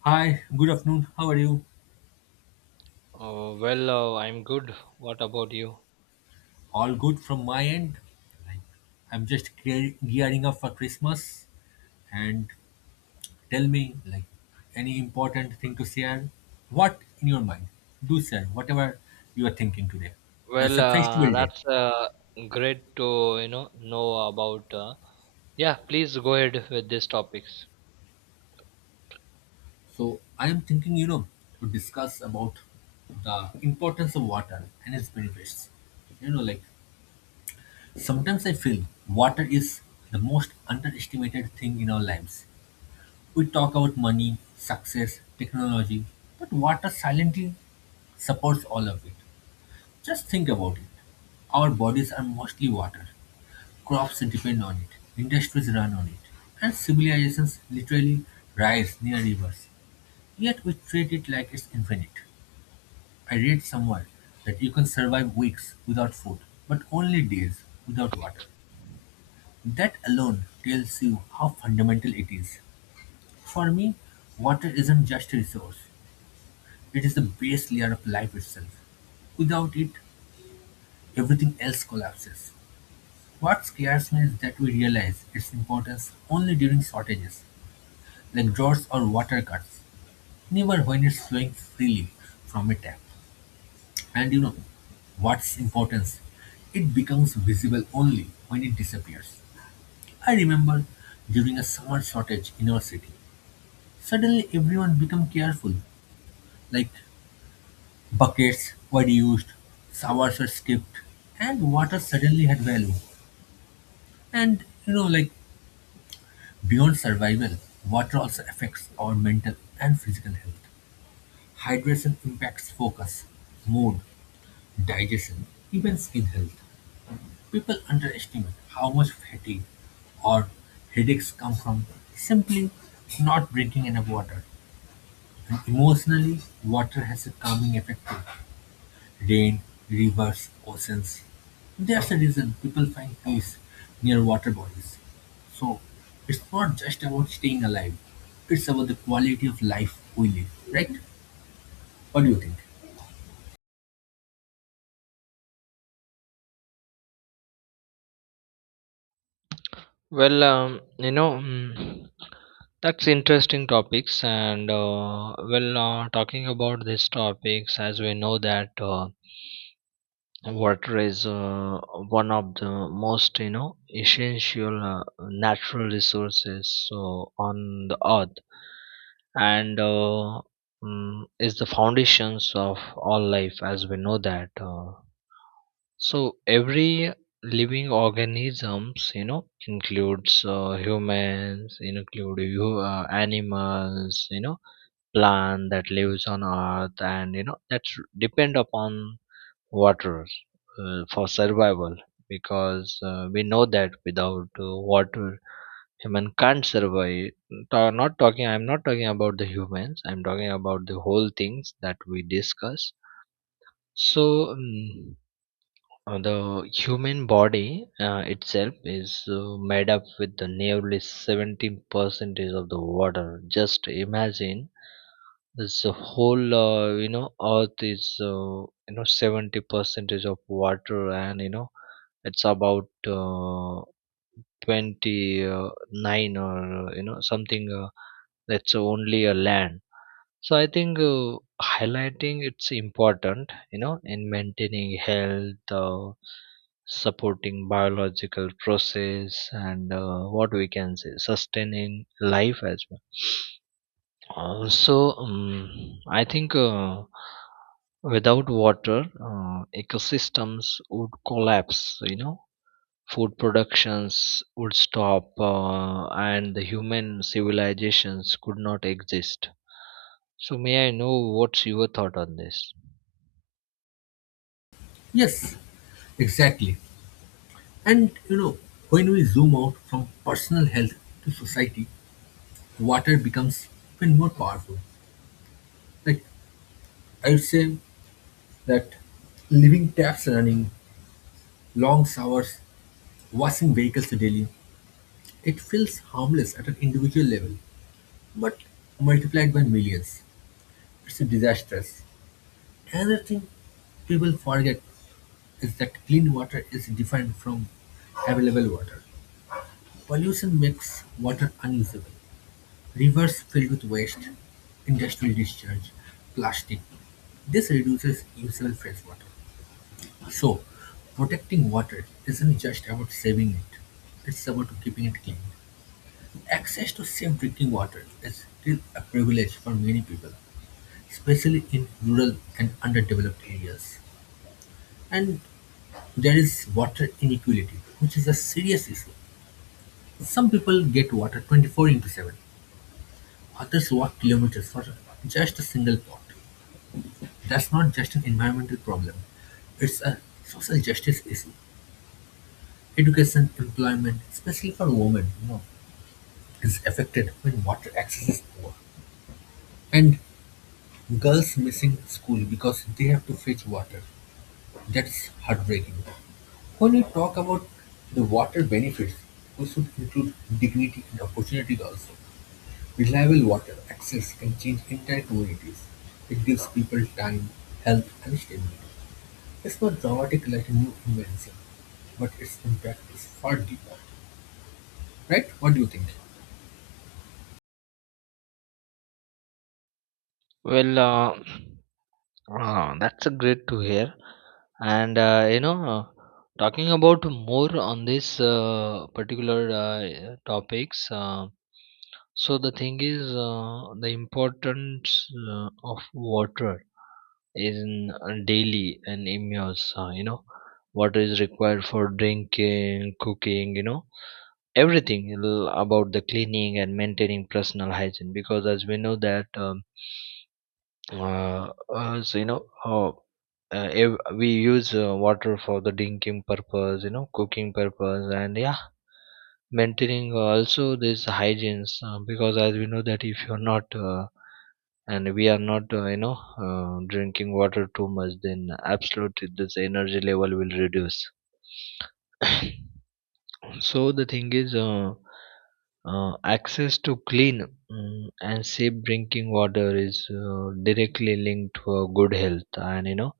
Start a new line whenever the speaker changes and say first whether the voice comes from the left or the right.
left: Hi, good afternoon. How are you?
right: I'm good. What about you?
left: All good from my end. Like, I'm just gearing up for Christmas. And tell me, like, any important thing to share? What in your mind? Do share whatever you are thinking today. It's
right: Well,
left: a festival day,
right: that's great to know about. Yeah, please go ahead with these topics.
left: so I am thinking, to discuss about the importance of water and its benefits. You know, like sometimes I feel water is the most underestimated thing in our lives. We talk about money, success, technology, but water silently supports all of it. Just think about it. Our bodies are mostly water. Crops depend on it. Industries run on it. And civilizations literally rise near rivers. Yet we treat it like it's infinite. I read somewhere that you can survive weeks without food, but only days without water. That alone tells you how fundamental it is. For me, water isn't just a resource, it is the base layer of life itself. Without it, everything else collapses. What scares me is that we realize its importance only during shortages, like droughts or water cuts, never when it's flowing freely from a tap. And you know, what's importance? It becomes visible only when it disappears. I remember during a summer shortage in our city, suddenly everyone became careful, like buckets were used, showers were skipped, and water suddenly had value. And like beyond survival, water also affects our mental and physical health. Hydration impacts focus, mood, digestion, even skin health. People underestimate how much fatigue or headaches come from simply not drinking enough water. And emotionally, water has a calming effect too. Rain, rivers, oceans. That's the reason people find peace near water bodies. So, it's not just about staying alive, it's about the quality of life we live, right? What do you think?
right: Well, um, you know, mm, that's interesting topics, and talking about these topics, as we know that. Water is one of the most essential natural resources so on the earth and is the foundations of all life as we know that. So every living organisms includes humans, include you, animals, plant that lives on earth, and you know that's depend upon water for survival, because we know that without water human can't survive. Ta- not talking I'm not talking about the humans, I'm talking about the whole things that we discuss. So mm uh, the human body itself is made up with the nearly 17% of the water. Just imagine, this whole, earth is, 70% of water, and it's about 29, or something, that's only a land. So I think highlighting it's important, you know, in maintaining health, supporting biological process, and what we can say, sustaining life as well. I think without water, ecosystems would collapse. You know, food productions would stop, and the human civilizations could not exist. So may I know what's your thought on this?
left: Yes, exactly. And you know, when we zoom out from personal health to society, water becomes even more powerful. Like, I would say that leaving taps running, long showers, washing vehicles daily, it feels harmless at an individual level, but multiplied by millions. It's disastrous. Another thing people forget is that clean water is different from available water. Pollution makes water unusable. Rivers filled with waste, industrial discharge, plastic. This reduces usable fresh water. So, protecting water isn't just about saving it, it's about keeping it clean. Access to safe drinking water is still a privilege for many people, especially in rural and underdeveloped areas. And there is water inequality, which is a serious issue. Some people get water 24 into 7, others walk kilometers for just a single pot. That's not just an environmental problem, it's a social justice issue. Education, employment, especially for women, is affected when water access is poor. And girls missing school because they have to fetch water. That's heartbreaking. When we talk about the water benefits, we should include dignity and opportunities also. Reliable water access can change entire communities. It gives people time, health, and stability. It's not dramatic like a new invention, but its impact is far deeper. Right? What do you think?
right: Well, uh, that's a great to hear. And uh, you know, uh, Talking about more on this particular topics. So the thing is, the importance of water in daily and in your, water is required for drinking, cooking, you know, everything about the cleaning and maintaining personal hygiene. Because as we know that. So you know ev- We use water for the drinking purpose, you know, cooking purpose, and yeah, maintaining also this hygienes, because as we know that if you're not and we are not, drinking water too much, then absolutely this energy level will reduce. So the thing is, access to clean, and safe drinking water is directly linked to good health and you know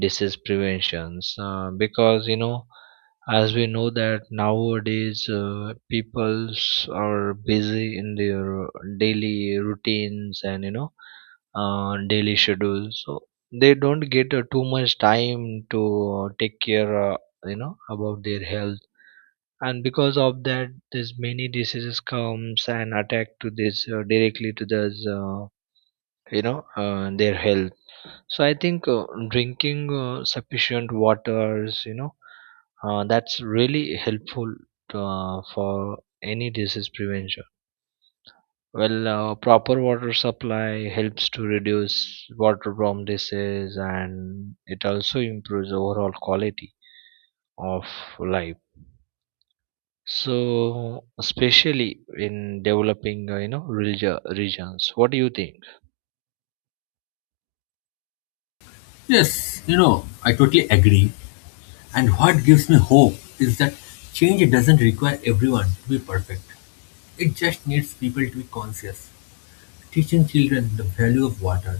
right: disease preventions, because as we know that nowadays peoples are busy in their daily routines, and daily schedules, so they don't get too much time to take care, you know, about their health, and because of that there's many diseases comes and attack to this, directly to the, uh, their health. So I think drinking sufficient waters, that's really helpful to, for any disease prevention. Proper water supply helps to reduce waterborne disease, and it also improves overall quality of life. So, especially in developing, regions, what do you think?
left: Yes, you know, I totally agree. And what gives me hope is that change doesn't require everyone to be perfect. It just needs people to be conscious. Teaching children the value of water,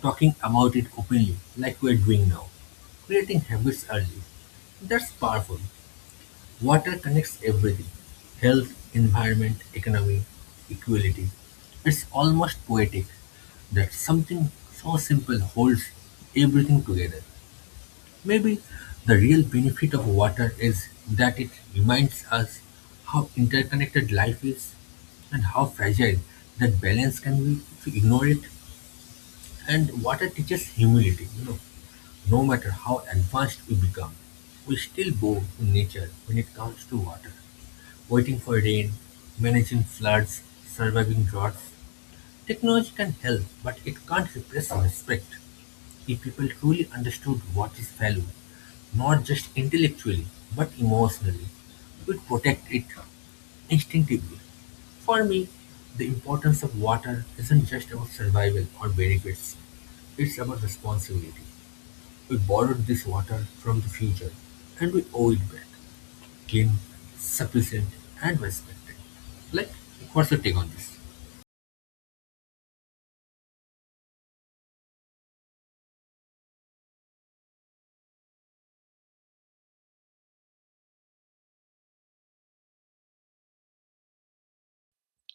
left: talking about it openly, like we're doing now, creating habits early. That's powerful. Water connects everything: health, environment, economy, equality. It's almost poetic that something so simple holds everything together. Maybe the real benefit of water is that it reminds us how interconnected life is and how fragile that balance can be if we ignore it. And water teaches humility. No matter how advanced we become, we still bow to nature when it comes to water. Waiting for rain, managing floods, surviving droughts. Technology can help, but it can't replace respect. If people truly understood what is value, not just intellectually, but emotionally, we'd protect it instinctively. For me, the importance of water isn't just about survival or benefits, it's about responsibility. We borrowed this water from the future and we owe it back clean, sufficient, and respected. Like, what's your take on this?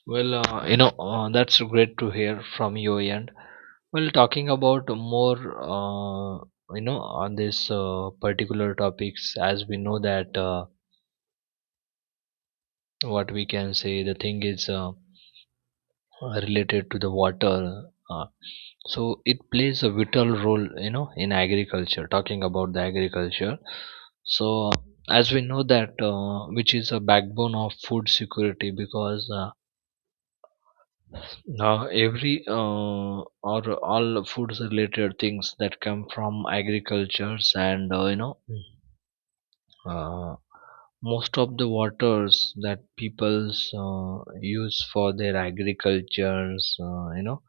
right: That's great to hear from your end. Well, talking about more, on this particular topics, as we know that, what we can say, the thing is. Related to the water, uh, so it plays a vital role, you know, in agriculture. Talking about the agriculture, so as we know that, which is a backbone of food security, because now every or all foods related things that come from agricultures, and uh, most of the waters that peoples use for their agricultures, uh, you know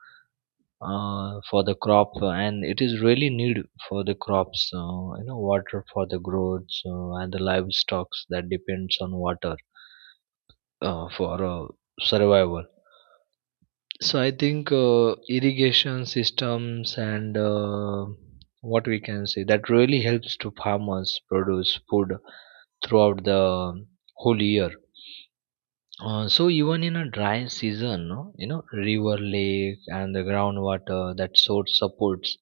right: uh, for the crop, and it is really need for the crops, water for the growths, and the livestock that depends on water for survival. So I think irrigation systems and, what we can say, that really helps to farmers produce food throughout the whole year. So even in a dry season, no, you know, river, lake, and the groundwater, that source supports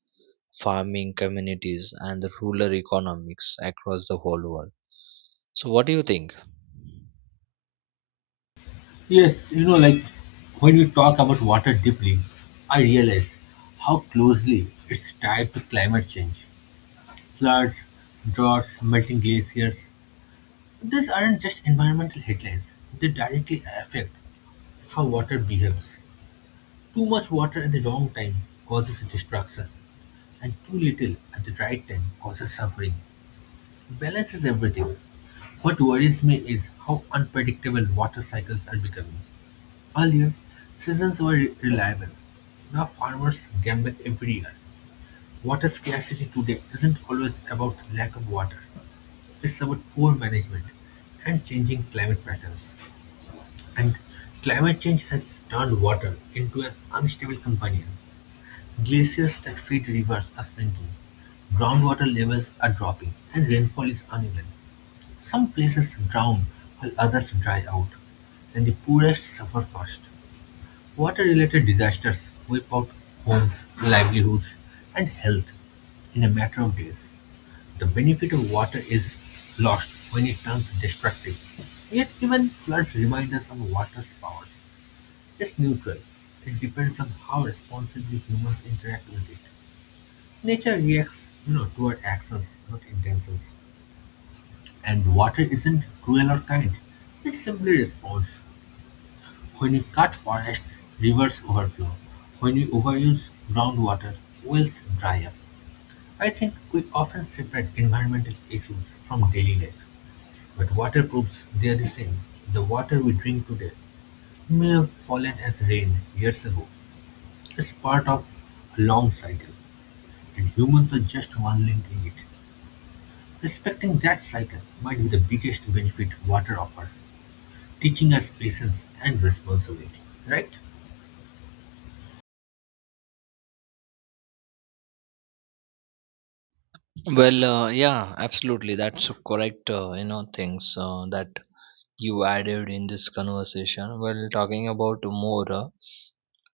right: farming communities and the rural economics across the whole world. So what do you think?
left: Yes, you know, like when we talk about water deeply, I realize how closely it's tied to climate change: floods, droughts, melting glaciers. These aren't just environmental headlines, they directly affect how water behaves. Too much water at the wrong time causes destruction, and too little at the right time causes suffering. Balance is everything. What worries me is how unpredictable water cycles are becoming. Earlier, seasons were reliable. Now farmers gamble every year. Water scarcity today isn't always about lack of water. It's about poor management and changing climate patterns. And climate change has turned water into an unstable companion. Glaciers that feed rivers are shrinking. Groundwater levels are dropping and rainfall is uneven. Some places drown while others dry out, and the poorest suffer first. Water related disasters wipe out homes, livelihoods, and health in a matter of days. The benefit of water is lost when it turns destructive. Yet even floods remind us of water's powers. It's neutral, it depends on how responsibly humans interact with it. Nature reacts, toward actions, not intentions. And water isn't cruel or kind. It simply responds. When you cut forests, rivers overflow. When you overuse groundwater, wells dry up. I think we often separate environmental issues from daily life. But water proves they are the same. The water we drink today may have fallen as rain years ago, is part of a long cycle, and humans are just one link in it. Respecting that cycle might be the biggest benefit water offers, teaching us patience and responsibility, right?
right: Yeah, absolutely, that's a correct, you know, things that you added in this conversation. Well, talking about more,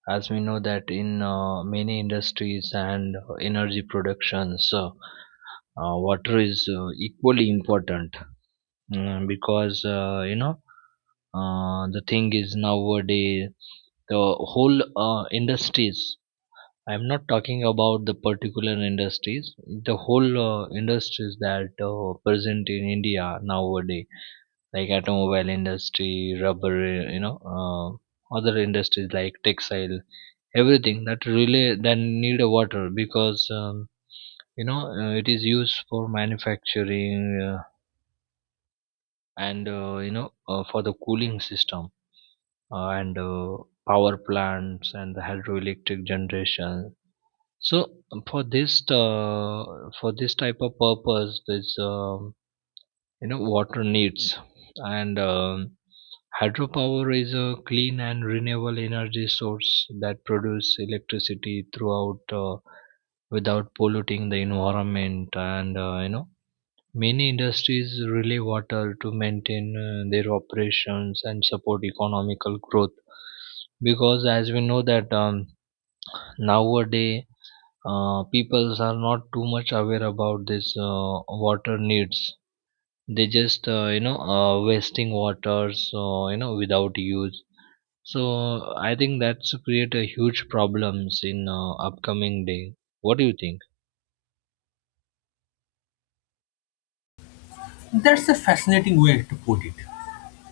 right: as we know that in many industries and energy productions, water is equally important, because the thing is, nowadays the whole industries, I'm not talking about the particular industries, the whole industries that present in India nowadays, like automobile industry, rubber, other industries like textile, everything that really that need a water, because it is used for manufacturing, and for the cooling system, and power plants, and the hydroelectric generation. So for this, for this type of purpose, this water needs. And hydropower is a clean and renewable energy source that produce electricity throughout, without polluting the environment, and many industries rely water to maintain their operations and support economical growth. Because as we know that, nowadays peoples are not too much aware about this, water needs. They just, wasting water, so without use. So I think that's create a huge problems in upcoming day. What do you think?
left: That's a fascinating way to put it.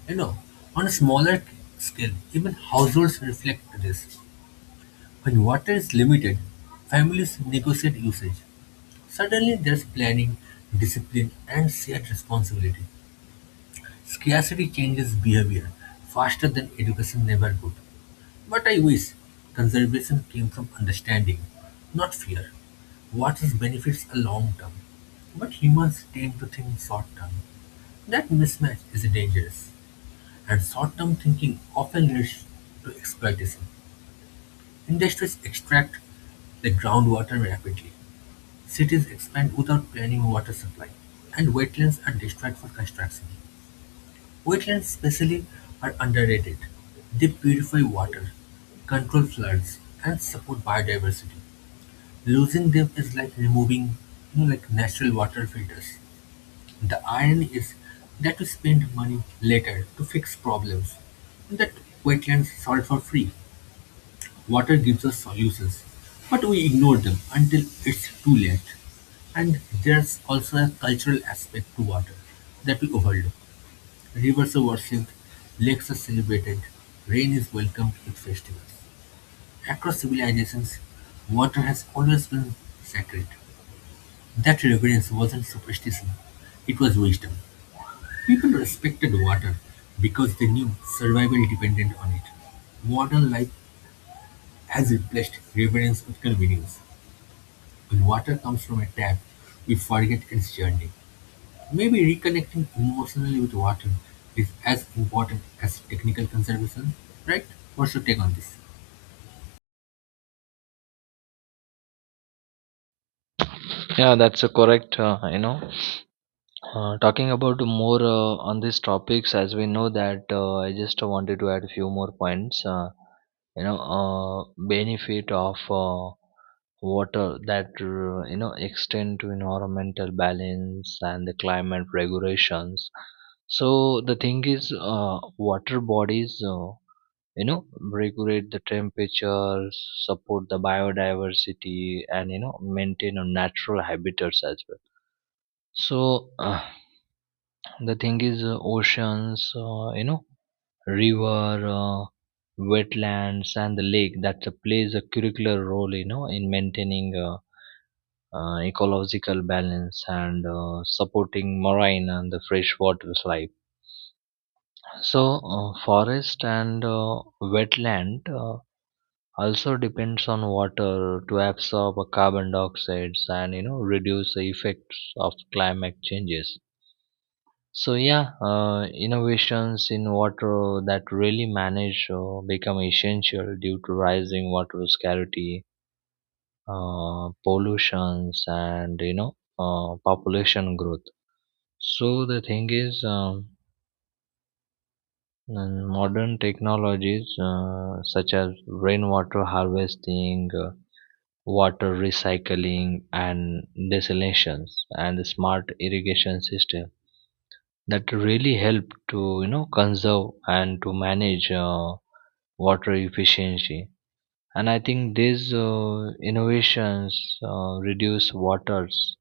left: You know, on a smaller scale, even households reflect this. When water is limited, families negotiate usage. Suddenly, there's planning, discipline, and shared responsibility. Scarcity changes behavior faster than education never could. But I wish conservation came from understanding, not fear. What is benefits are long term, but humans tend to think short term. That mismatch is dangerous, and short term thinking often leads to exploitation. Industries extract the groundwater rapidly, cities expand without planning water supply, and wetlands are destroyed for construction. Wetlands especially, are underrated; they purify water, control floods, and support biodiversity. Losing them is like removing, like natural water filters. The irony is that we spend money later to fix problems that wetlands solve for free. Water gives us solutions, but we ignore them until it's too late. And there's also a cultural aspect to water that we overlook. Rivers are worshipped, lakes are celebrated, rain is welcomed with festivals. Across civilizations, water has always been sacred. That reverence wasn't superstition, it was wisdom. People respected water because they knew survival depended on it. Modern life has replaced reverence with convenience. When water comes from a tap, we forget its journey. Maybe reconnecting emotionally with water is as important as technical conservation, right? What's your take on this?
right: Yeah, that's a correct. Talking about more on these topics, as we know that, I just wanted to add a few more points. Benefit of water, that extend to environmental balance and the climate regulations. So the thing is, water bodies, regulate the temperature, support the biodiversity, and, you know, maintain a natural habitats as well. So. The thing is, oceans, river, wetlands, and the lake, that plays a curricular role, you know, in maintaining, ecological balance, and supporting marine and the freshwater life. So, forest and wetland also depends on water to absorb carbon dioxide, and you know reduce the effects of climate changes. So yeah, innovations in water that really manage become essential due to rising water scarcity, pollutions, and population growth. So the thing is, modern technologies such as rainwater harvesting, water recycling, and desalinations, and smart irrigation system, that really help to, you know, conserve and to manage water efficiency. And I think these innovations reduce waters